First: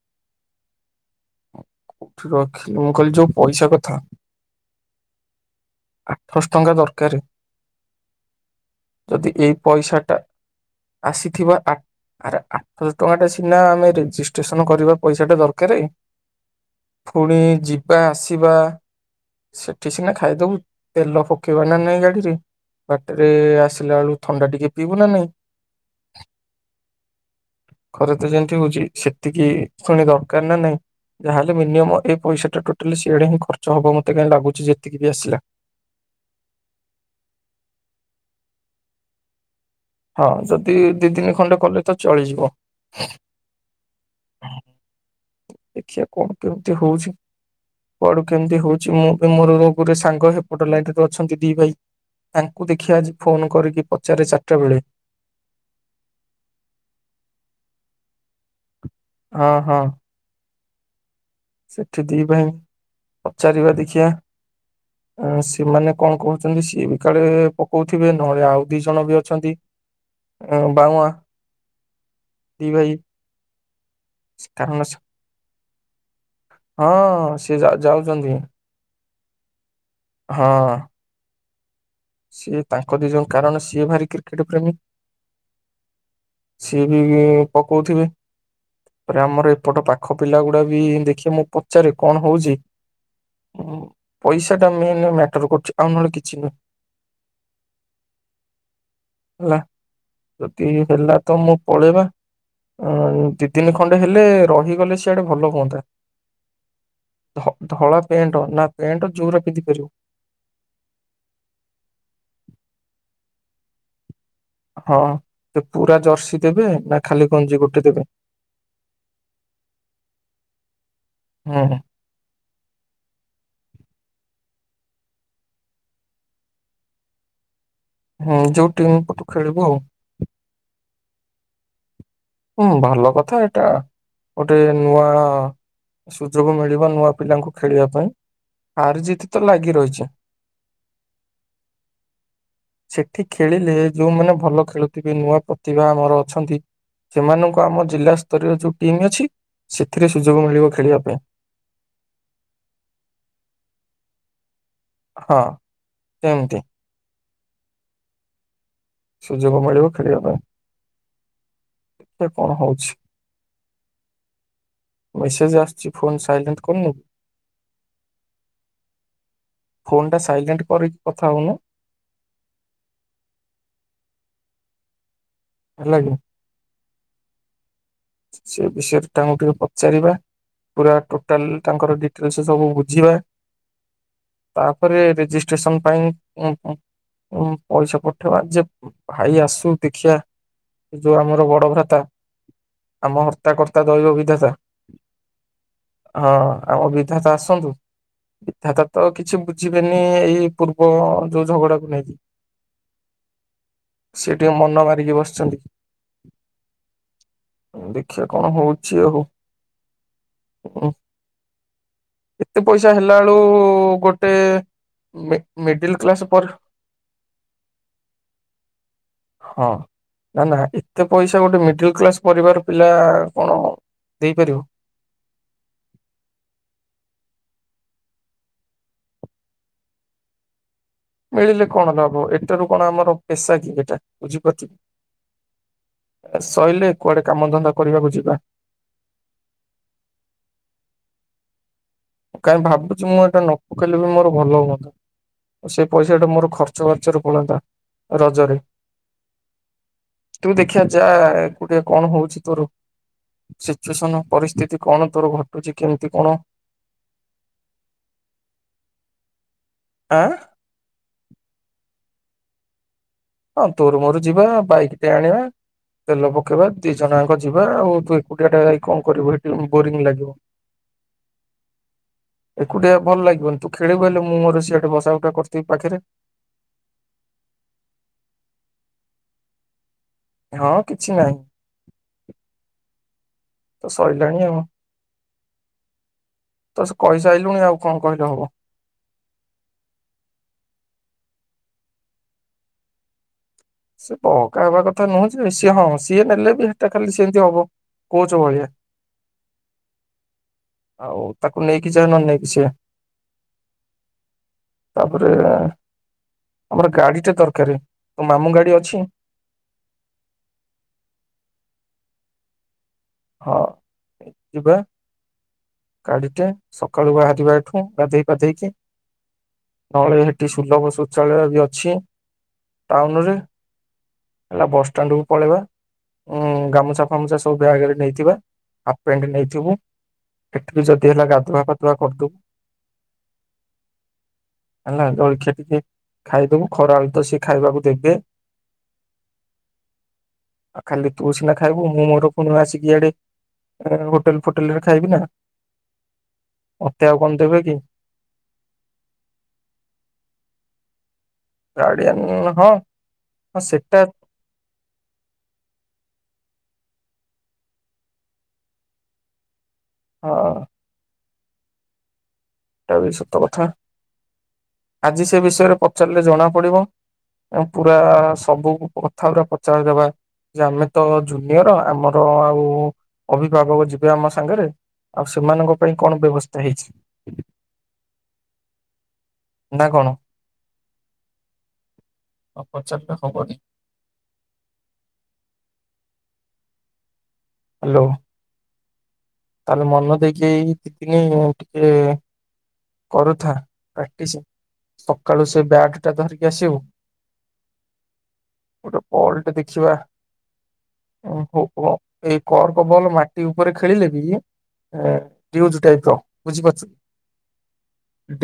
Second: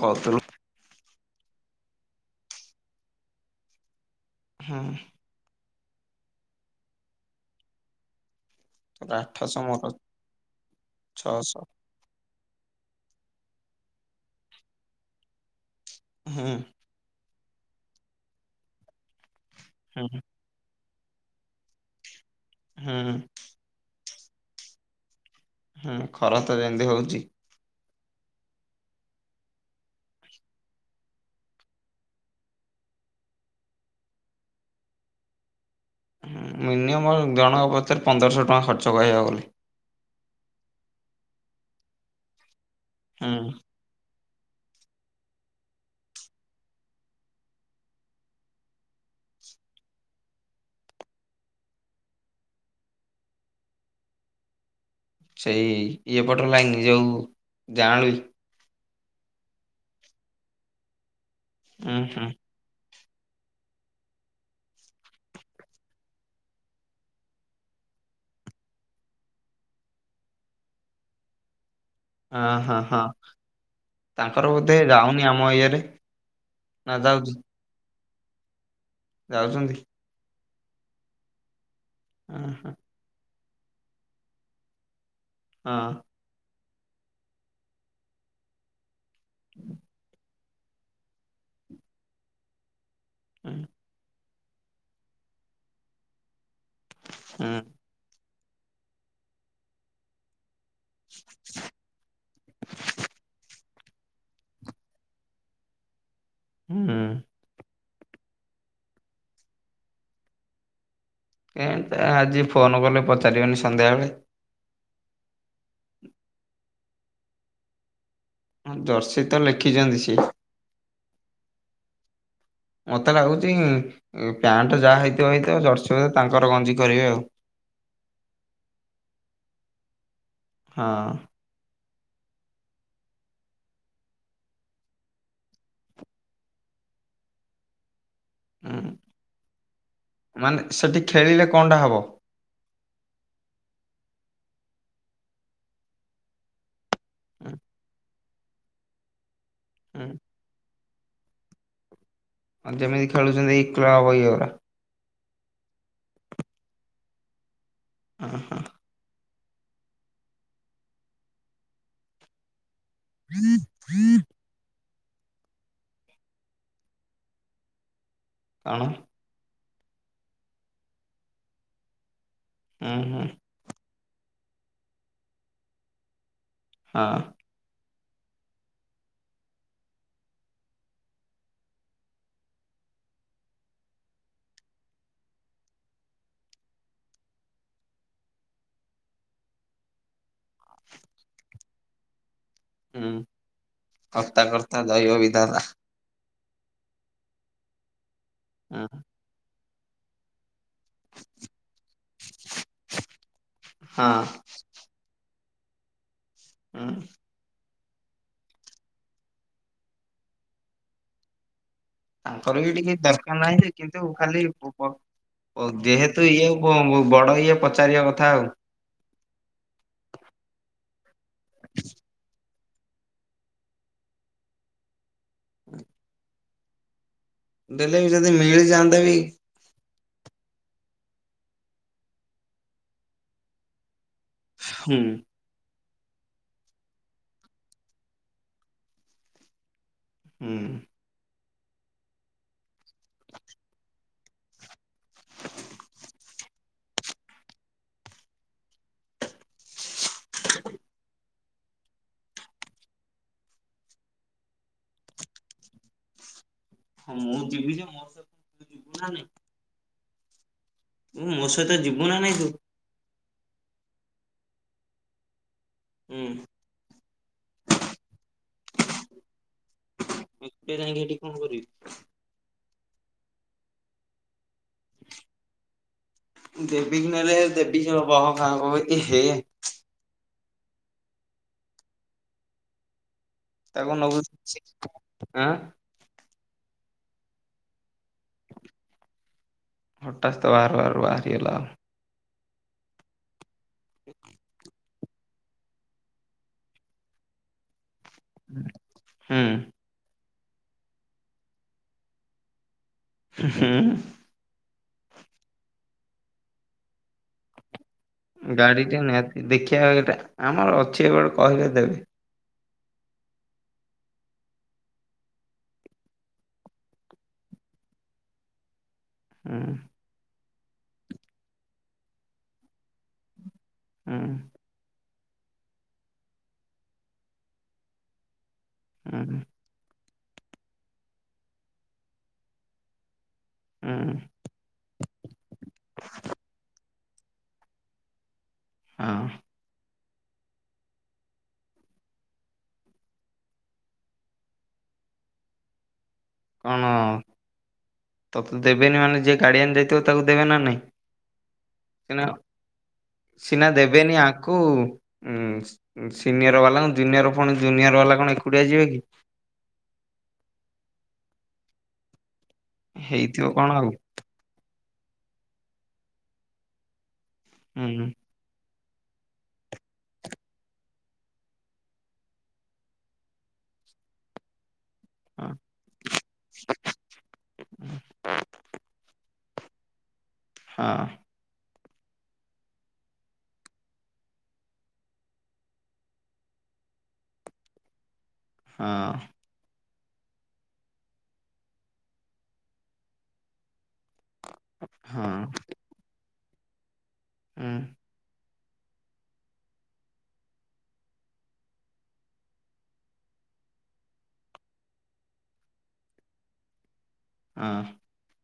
ବତ ଠି ରଖିଲି ମୁଁ କହିଲି ଯୋଉ ପଇସା କଥା। ହୁଁ। ଆଠଶ ଟଙ୍କା ଦରକାରେ। ତୋର ଯଦି ଏଇ ଆଠଶହ ମୋର ପଇସାଟା ଆସିଥିବା ଛଅଶହ ଆ ଆରେ ଆଠଶ ଟଙ୍କାଟା ସି ନା ଆମେ ରେଜିଷ୍ଟ୍ରେସନ୍ କରିବା ପଇସାଟା ଦରକାରେ। ହୁଁ। ପୁଣି ଯିବା ଆସିବା। ସେଠି ହୁଁ ସିନା ଖାଇଦବୁ। ତେଲ ଫୋ ରଖିବ ନା ନାଇଁ ଗାଡିରେ ହୁଁ ବାଟେରେ ଆସିଲା ବେଳୁ ଥଣ୍ଡା ଟିକେ ପିଇବୁ ନା ନାଇଁ। ହୁଁ ଖରା ତ ଯେମିତି ହଉଛି। ଖରା ତ ଯେମତି ହଉଛି, ସେତିକି ପୁଣି ଦରକାର ନା ନାଇଁ ଯାହାହେଲେ ମିନିୟମ ଏ ପଇସାଟା ଟୋଟାଲି ସିଆଡେ ହିଁ ଖର୍ଚ୍ଚ ହବ ମତେ କାଇଁ ଲାଗୁଛି ଯେତିକି ବି ଆସିଲା। ହୁଁ ମିନିୟମ୍ ଜଣ ପଛରେ ପନ୍ଦରଶ ଟଙ୍କା ଖର୍ଚ୍ଚ କହିଆକୁ ଗଲେ। ହଁ ଯଦି ଦି ତିିନି ଖଣ୍ଡେ କଲେ ତ ଚଳିଯିବ। ହୁଁ। ଦେଖିଆ କଣ କେମିତି ହଉଛି କୁଆଡୁ କେମିତି ହଉଛି ମୁଁ ବି ମୋର ରୋଗରେ ସାଙ୍ଗ ହେପଟ ଲାଇଟରେ ଅଛନ୍ତି ଦି ଭାଇ, ତାଙ୍କୁ ଦେଖିିବା ଆଜି ଫୋନ କରିକି ପଚାରେ ଚାରିଟା ବେଳେ। ସେଇ ଇଏପଟ ଲାଇନି ଯୋଉ ଯାଉଁଳି ଅ ହ। ଉଁ ସେଠି ହୁଁ ଦି ଭାଇ ପଚାରିବା ଦେଖିଆ ଉଁ ସେମାନେ କଣ କହୁଛନ୍ତି ସିଏ ବି କାଳେ ପକଉଥିବେ ନହେଲେ ଆଉ ଦି ଜଣ ବି ଅଛନ୍ତି, ଏଁ ବାଉଁଆ। ଅ ଦି ହଁ ଭାଇ ହଁ ତାଙ୍କର ବୋଧେ କାରଣ ସେ- ଯାଉନି ଆମ ଇଏରେ। ହଁ ନା ଯାଉଛି ସେ ଯାଉ ଯାଉଛନ୍ତି। ଯାଉଛନ୍ତି? ହଁ। ହଁ ସିଏ ହଁ ତାଙ୍କ ଦିଜଙ୍କ୍ କାରଣ ସିଏ ଭାରି କ୍ରିକେଟ ପ୍ରେମୀ ହଁ। ସିଏ ବି ପକଉଥିବେ। ରେ ଆମର ଏପଟ ପାଖ ପିଲା ଗୁଡା ବି ଦେଖି ମୁଁ ପଚାରେ କଣ ହଉଚି ହୋଉ। ପଇସା ଟା ମେନ ମ୍ୟାଟର କରୁଚି ଆଉ ନହେଲେ କିଛି ନୁହେଁ। ହୁଁ। ହେଲା। କେଇ ହେଲା ତ ମୁଁ ପଳେଇବା ଅଁ ଦି ଦିନ ଖ ଖଣ୍ଡେ ହେଲେ ରହିଗଲେ ସିଆଡେ ଭଲ ହୁଅନ୍ତା। ହୁଁ ଧ ଧଳ ପ୍ୟାଣ୍ଟ ନା ପ୍ୟାଣ୍ଟ ଜୋର ପିନ୍ଧି ପାରିବ। ଏଣ୍ଡ ଆଜି ଫୋନ କଲେ ପଚାରିବନି ସନ୍ଧ୍ୟାବେଳେ ହଁ ତ ପୁରା ଜର୍ସି ଦେବେ ନା ଖାଲି ଗଞ୍ଜି ଗୋଟେ ଦେବେ ଜର୍ସି ତ ଲେଖିଛନ୍ତି ସିଏ। [inaudible] ହଁ [inaudible] ମୋତେ ଲାଗୁଚି ପ୍ୟାଣ୍ଟ ଯାହା ହେଇଥିବ ହେଇଥିବ ଜର୍ସି ହ ତାଙ୍କର ଗଞ୍ଜି କରିବେ ଆଉ। ହୁଁ ଯୋଉ ଟିମ୍ ପଟୁ ଖେଳିବୁ ଆଉ। ହଁ ହୁଁ ଭଲ କଥା ଏଇଟା, ଗୋଟେ ନୂଆ ସୁଯୋଗ ମିଳିବ ନୂଆ ପିଲାଙ୍କୁ ଖେଳିବା ପାଇଁ। ହୁଁ ହାର ଜିତ ତ ଲାଗି ରହିଛି। [inaudible] ମାନେ ସେଠି ଖେଳିଲେ କଣଟା ହବ? ସେଠି ଖେଳିଲେ ଯୋଉମାନେ ଭଲ ଖେଳୁଥିବେ ନୂଆ ପ୍ରତିଭା ଆମର ଅଛନ୍ତି ଉଁ ସେମାନଙ୍କୁ ଆମ ଜିଲ୍ଲା ତରିଅର ଯୋଉ ଟିମ୍ ଅଛି। ସେଥିରେ ହୁଁ ସୁଯୋଗ ମିଳିବ ଖେଳିବା [inaudible] ଆଉ ଯେମିତି ଖେଳୁଛନ୍ତି ଏଇ କ୍ଲବ ଏଇଗୋରା ହଁ ଏମତି ହଁ ହଁ ସୁଯୋଗ ମିଳିବ ଖେଳିବା ପାଇଁ [inaudible] ଏ କଣ ହଉଚି। [inaudible] ମେସେଜ ଆସୁଚି ଫୋନ୍ ସାଇଲେଣ୍ଟ କରିନୁ। କଣ [inaudible] ଫୋନ ଟା ସାଇଲେଣ୍ଟ କରି କି କଥା ହୋଉନୁ। ହୁଁ ହୁଁ। ହେଲାକି? ହଁ ସେ ବିଷୟରେ ତାଙ୍କୁ ଟିକେ ପଚାରିବା ପୁରା ଟୋଟାଲ ତାଙ୍କର ଡିଟ୍ରେସେ ସବୁ ବୁଝିବା [inaudible] ତାପରେ ରେଜିଷ୍ଟ୍ରେସନ ପାଇଁ ଉଁ ଉଁ ଉଁ ପଇସା ପଠେଇବା ଯେ ଭାଇ ଆସୁ ଦେଖିବା ଯୋଉ ଆମର ବଡ ଭ୍ରାତା। ହୁଁ ଆମ ହର୍ତ୍ତାକର୍ତ୍ତା ଦୈବ [inaudible] ହ୍ରତା ବିଧାତା କ୍ରତା ଦଇବ ବିଧାତା। ହଁ ଆମ ବିଧାତା ଆସନ୍ତୁ। ବିଧାତା ହୁଁ, ତ କିଛି ବୁ ଯିବେନି ଏଇ। ପୂର୍ବ ଯୋଉ [inaudible] ଝଗଡାକୁ ନେଇକି ହଁ ସେି ଟିକେ ମନ ମାରିକି ବସିଛନ୍ତି। ହୁଁ ହୁଁ ଦେଖିବା କଣ ହଉଚି, ଆଉ ଉଃ ତାଙ୍କର ବି ଟିକେ ଦରକାର ନାହିଁ ଯେ କିନ୍ତୁ ଗୋଟେ ଖାଲି ମି [inaudible] ମିଡିଲ କ୍ଲାସ ଯେହେତୁ ପରେ ଇଏଉ ବଡ ଇଏ ପଚାରିବା କଥା ଆଉ ହଁ ନା ନା ଏତେ ପଇସା ଗୋଟେ ମିଡ କ୍ଲାସ ପରିବା ପିଲା କଣ ଦେଇପାରିବ [inaudible] [inaudible] ଦେଲେ ବି ଯଦି ମିଳି ଯାଆନ୍ତା ବି ମିଳିଲେ କଣ ନ ହବ ଏଟାରୁ କଣ ଆମର ପେସା କି ଏଟା ବୁଝିପାରୁଚୁ ହୁଁ ଆ ସଇଲେ କୁଆଡେ କାମଧନ୍ଦା କରିବାକୁ ଯିବା। ହୁଁ। କାଇଁ ଭାବୁଚି ମୁଁ ଏଇଟା ନ ପକେଇଲେ ବି ମୋର ଭଲ ହୁଅନ୍ତା ସେ ପଇସାଟା ମୋର ଖର୍ଚ ବାର୍ଚ୍ଚରେ ପଳାନ୍ତା ରଜରେ। କିମି ଦେଖିଆ ଯାଏ ଓକେ କଣ ହଉଚି ତୋର ସିଚୁଏସନ ପରିସ୍ଥିତି କଣ ତୋର ଘଟୁଚି କେମିତି କଣ ହଁ ମୁଁ ଯିବି ଯେ ମୋ ସହିତ ତୁ ଯିବୁ ନା ନାଇଁ? ଆଁ? ମୋ ସହିତ ଯିବୁ ନା ନାଇଁ ତୁ? ହଁ ତୋର ମୋର ଯିବା ବାଇକ୍ ଟେ ଆଣିବା। ହୁଁ ତେଲ ପକେଇବା ଦି ଜଣ ଆଙ୍କ ଯିବା ଆଉ ତୁ ଏକୁଟିଆ ଟା ଯାଇ କଣ କରିବୁ ଏଠି ବୋରିଂ ଲାଗିବ। ଏକୁଟିଆ ଯାଇକି ହେଠି କଣ କରିବି। ଏକୁଟିଆ ଭଲ ଲାଗିବନି ତୁ ଖେଳିବୁ ହେଲେ ମୁଁ ମୋର ସେ ସେଠି ବସା ଉଠା କରିଥିବି ପାଖରେ [unintelligible] ଏହେ ହଁ କିଛି ନାହିଁ। ତ ତାକୁ ନବୁ ସଇଲାଣି ଆଉ [unintelligible] ଆଁ ତ ସ କହି ସାରିଲୁଣି ଆଉ କଣ କହିଲେ ହବ। ହାଟାସ୍ତ ବାହାରୁ ବାହାରୁ ବାହାରି ରି ଗଲା ଆଉ ସେ ତ ଅକାଳେ ବାଦ କଥା ନୁହଁ ସିଏ ହଁ ସିଏ ନେଲେ ବି ହେଟା ଖାଲି ସେମିତି ହବ। କଉଚ ଭଳିଆ ହୁଁ ଆଉ ତାକୁ ନେଇକି ଯା ନ ନେଇକି ସେୟା ହୁ ହୁଁ ହୁଁ। ତାପରେ ଆମର ଗାଡି ଟା ଦରକାରେ। ତୋ ମାମୁଁ ଗାଡିଟା ନିହାତି ଦେଖିବା ଏଟା ଆମର ଅଛି ଏବେଟେ କହିଲେ ଦେବେ। ହଁ ଯିବା ଗାଡିଟେ ସକାଳୁ ବାହାରିବା ଏଠୁ ଗାଧେଇ ପାଧେଇକି ହୁଁ। ସେଠି ସୁଲଭ ଶୌଚାଳୟ ବି ଅଛି ଟାଉନ ରେ ହୁଁ ହେଲା ବାସ ଷ୍ଟାଣ୍ଡ କୁ ପଳେଇବା ଉଁ ଗାମୁଛା ଫାମୁଛା ସବୁ ଵ୍ୟାଗ୍ ରେ ନେଇଥିବା ହାପ ପେଣ୍ଟ ହୁଁ ନେଇଥିବୁ ଏଠିବି ଯଦି ହେଲା ଗାଧୁଆ ଫାଧୁଆ କରିଦବୁ ହୁଁ ହେଲା ଜଳଖିଆ ଟିକେ ଖାଇଦବୁ ଖରା ତ ସେ ଖାଇବାକୁ ଦେବେ ହଁ। ଆଉ ଖାଲି ତୁ ସିନା ଖାଇବୁ ମୁଁ ମୋର ପୁଣି ଆସିକ ୟାଡେ ଏ ହୋଟେଲ୍ ଫୋଟେଲ୍ ରେ ଖାଇବି ନା କଣ ମତେ ଆଉ କଣ ଦେବେ କି? ତତେ ଦେବେନି ମାନେ ଯିଏ ଗାର୍ଡିଆନ୍ ଯାଇଥିବ ତାକୁ ଦେବେ ନା ନାଇଁ? ଦେବେ ନା ଆଉ ଗାର୍ଡିଆନ ହଁ ହଁ ସିନା ସେଟା ଦେବେନି ଆଙ୍କୁ ଉ ସିନିୟର ବାଲା ଜୁନିୟର ପୁଣି ଜୁନିୟର ବାଲା କଣ ଏକୁଟିଆ ଯିବେ କି? ହଁ। ଏଟା ବି ସତ ହେଇଥିବ କଥା କଣ ଆଉ ଆଜି ସେ ବିଷୟରେ ପଚାରିଲେ ଜଣା ପଡିବ। କଁ ହୁଁ ପୁରା ସବୁ କୁ କଥା ପୁରା ପଚାରଦବା ଯେ ଆମେ ତ ଜୁନିୟର ଆମର ଆଉ ଅଭିଭାବକ ଯିବେ ଆମ ସାଙ୍ଗରେ ଆଉ ହଁ ସେମାନଙ୍କ ପାଇଁ କଣ ବ୍ୟବସ୍ଥା ହେଇଚି। ନା କଣ? ହଁ। ନ ପଚାରିଲେ ହବନି। ହ୍ୟାଲୋ। ହଁ। ହିଲି ମନ ଦେଇକି ଏ ଦି ଦିନି ଟିକେ କରୁଥା ପ୍ରାକ୍ଟିସ ହଁ ସକାଳୁ ସେ ବ୍ୟାଟ ଟା ଧରିକି କି ଆସିିବୁ ହୁଁ। ଗୋଟେ ବଲଟେ ଦେଖିବା ଉଁ ହଉ ପୁଅ ଏଇ କର୍କ ବଲ ମାଟି ଉପରେ ଖେଳିଲେ ବି ଏଁ ଟିଉଜ ଟାଇପ ର ବୁଝିପାରୁଚୁ। ହଁ।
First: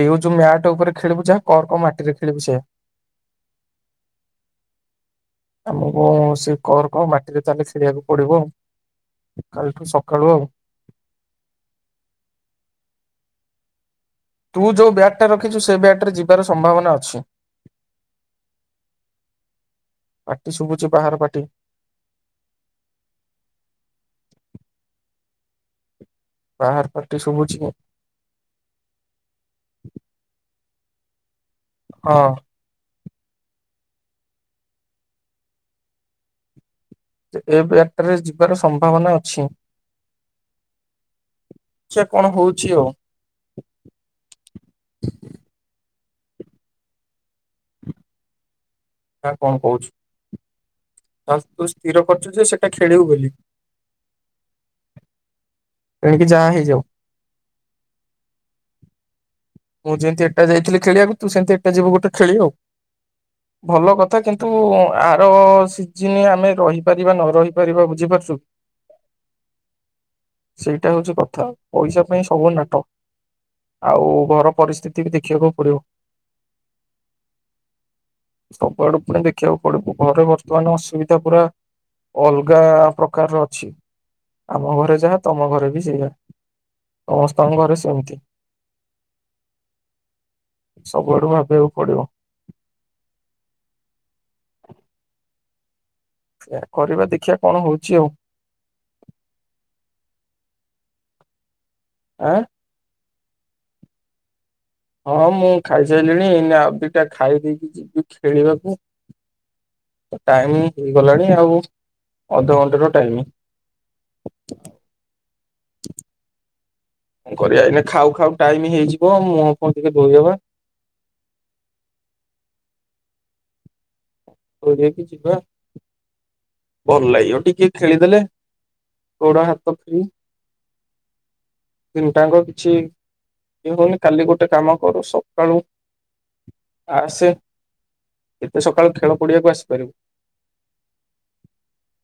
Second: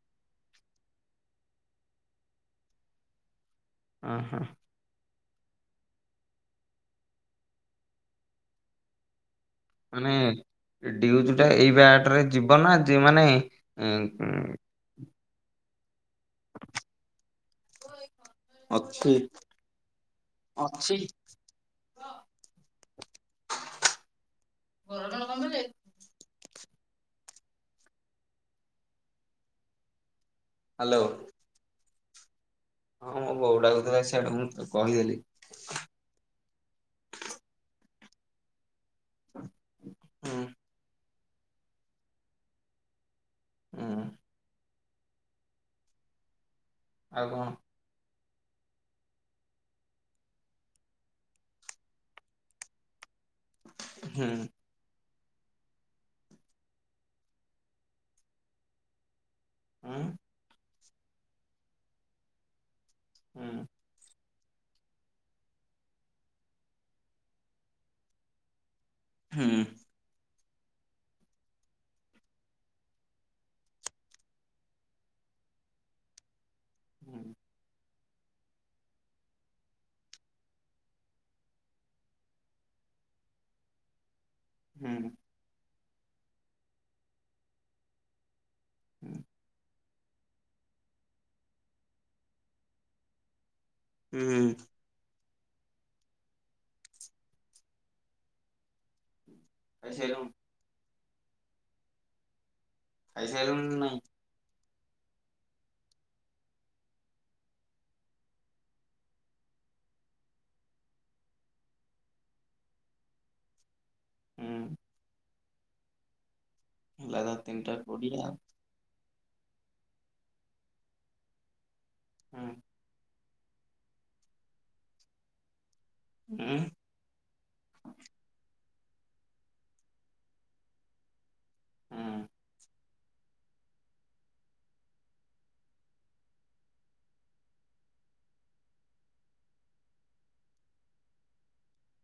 ଡିଉଜୁ ମ୍ୟାଟ ଉପରେ ଖେଳିବୁ ଯାହା କର୍କ ମାଟିରେ ଖେଳିବୁ ସେଇଆ। ଉଁ ହୁଁ। ଆମକୁ ସିଇ କର୍କ ମାଟିରେ ତାହେଲେ ଖେଳିବାକୁ ପଡିବ ଆଉ। କାଲିଠୁ ସକାଳୁ ଆଉ। ମାନେ ଡିଉଜୁ ଟା ଏଇ ବ୍ୟାଟ ରେ ଯିବ ନା ଯିବ ନାଇଁ। ଏଂ ତୁ ଯେଉ ବ୍ୟାଟା ରଖିଛୁ ସେ ବ୍ୟାଟରେ ଯିବାର ସମ୍ଭାବନା ଅଛି। ଅଛି ପାଟି ଶୁଭୁଛି ଅଛି। ବାହାର ପାଟି [unintelligible] କଣ କଲେ। କାହାର ପାଟି ଶୁଭୁଛି ଗୋ? ହାଲୋ। ଅ। ହଁ ମୋ ବୋଉ ଡାକୁଥିଲା ସେଆଡେ ମୁଁ କହିଦେଲି। ଏ ବ୍ୟାଟ ଟାରେ ଯିବାର ସମ୍ଭାବନା ଅଛି। ହୁଁ ଦେଖିବା କଣ ହୋଉଚି ଆଉ। ହୁଁ ଆଉ କଣ? ଆଉ କଣ କହୁଛୁ। [inaudible] ଆଉ ତୁ ସ୍ଥିର କରିଚୁ ଯେ ସେଟା ଖେଳିବୁ ବୋଲି। ହୁଁ। ଏଣିକି ଯାହା ହେଇଯାଉ। [inaudible] ମୁଁ ହୁଁ ଯେମିତି ଏଟା ଯାଇଥିଲି ଖେଳିବାକୁ ତୁ ସେମିତି ଏଟା ଯିବୁ ଗୋଟେ ଖେଳି ଆଉ। [inaudible] ଭଲ କଥା କିନ୍ ତୁ ଆର ସିଜିନ୍ ଆମେ ରହିପାରିବା ନ ରହିପାରିବା ବୁଝିପାରୁଚୁ। ହୁଁ। ସେଇଟା ହଉଛି କଥା ପଇସା ପାଇଁ ସବୁ ନାଟ। [inaudible] ଆଉ ଘର ପରିସ୍ଥିତି ବି ଦେଖିବାକୁ ପଡିବ। ହୁଁ। ସବୁଆଡୁ ପୁଣି ଦେଖିଆକୁ ପଡିବ। ଘରେ ବର୍ତ୍ତମାନ ଅସୁବିଧା ପୁରା, ଅଲଗା ପ୍ରକାରର ଅଛି। ଆମ ହୁଁ ଘରେ ହୁଁ ଯାହା ତମ ଘରେ ବି ସେଇଆ [inaudible] ସମସ୍ତଙ୍କ ଘରେ ସେମିତି। [inaudible] ସବୁଆଡୁ ଭାବିଆକୁ ପଡିବ। [inaudible] ହୁଁ। ଏଇଆ କରିବା ଦେଖିଆ କଣ ହୋଉଚି ଆଉ। [inaudible] ଖାଇ ସାଇଲୁଣୁ? ଆଁ ଖାଇ ସାଇଲୁଣୁ ନା ନାଇଁ। ହଁ ମୁଁ ଖାଇସାଇଲିଣି। ଏଇନା ଆଉ ଦିଇଟା ଖାଇ ଦେଇେଇକି ଯିବି ଖେଳିବାକୁ। [inaudible] ତ ଟାଇମ ହେଇଗଲାଣି ଆଉ। ଅଧଘଣ୍ଟେର ଟାଇମ। ହୁଁ [unintelligible] ହେଲା ତ କଅ କରିଆ ତିନିଟା ଏଇନା ଖାଉ କୋଡିଏ ଖାଉ ଆଉ ଟାଇମି ହେଇଜି ମୁଁହ ଫୁଁହ ଟିକେ ଧୋଇ ହବା। [inaudible] ହୁଁ। [unintelligible] ଯିବା। ହୁଁ ଭଲ ଲାଗବ ଟିକେ ଖେଳିଦେଲେ। ଗୋଡ ହାତ ଫି, [inaudible] ହୁଁ ତିନଟାଙ୍କ କିଛି ଇଏ ହଉନି, କାଲି ଗୋଟେ କାମ କର ସକାଳୁ [inaudible] ଆସେ। ଏତେ ସକାଳୁ ଖେଳ ପଡିଆକୁ ଆସିପାରିବୁ। [inaudible]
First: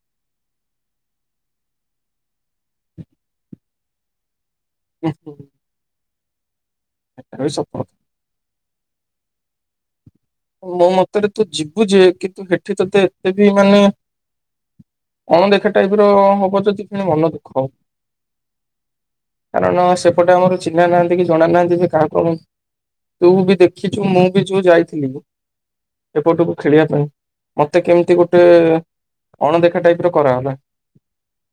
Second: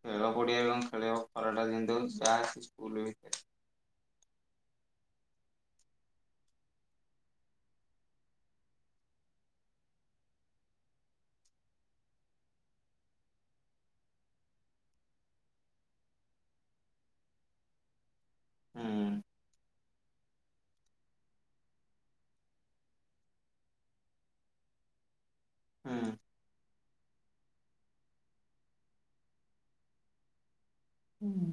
ଖେଳ ପଡିଆ ରେ କଣ ଖେଳିହବ। ଖରାଟା ଯେମିତି ହୋଉଚି। ଯାହା ସ୍କୁଲ ଭିତରେ [unintelligible] ସେଟା ରେ ବି ଶପଥ ମୋ ମତରେ ତୁ ଯିବୁ ଯେ, କିନ୍ତୁ ସେଠି ତତେ ଏତେ ବି ମାନେ, [inaudible] ଅଣଦେଖା ଟାଇପ ର ହବ ଯଦି କିଣି ମନ ଦୁଃଖ ହବ। ହୁଁ [inaudible] କାରଣ ସ୍କୁ ସେପଟେ ଆମର ଚିହ୍ନା ନାହାନ୍ତି କି ଜଣା ନାହାନ୍ତି। ଯେ କାହାକୁ କଣ [inaudible] ତୁ ବି ଦେଖିଚୁ ମୁଁ ବି ଯୋଉ ଯାଇଥିଲି। ହୁଁ। ଏପଟକୁ ଖେଳିଆ ପା ଉ ମତେ କେମିତି ଗୋଟେ ଅଣଦେଖା ଟାଇପ ର କରାଗଲା। ହୁଁ।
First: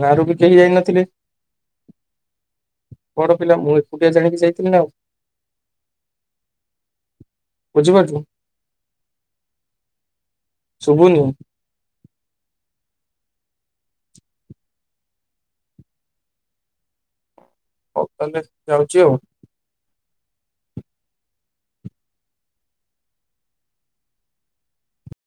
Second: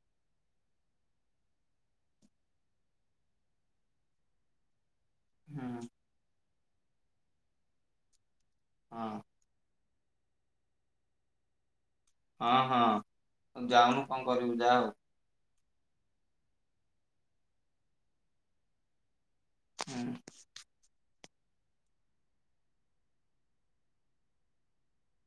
ଗାଁରୁ ବି କେହି ଯାଇନଥିଲେ। [inaudible] ପର ପିଲା ମୁଁ ଏକୁଟିଆ ଜାଣିକି ଯାଇଥିଲି ନା ଆଉ। ହୁଁ। ବୁଝି ପାରୁଚୁ। ହଁ। [inaudible] ସୁବୁନି [inaudible] ହଁ ହଁ ଯାଉନୁ କଣ କରିବୁ ଯା ଆଉ। ହୋଉ ତାହେଲେ ଯାଉଚି ଆଉ। ହୁଁ।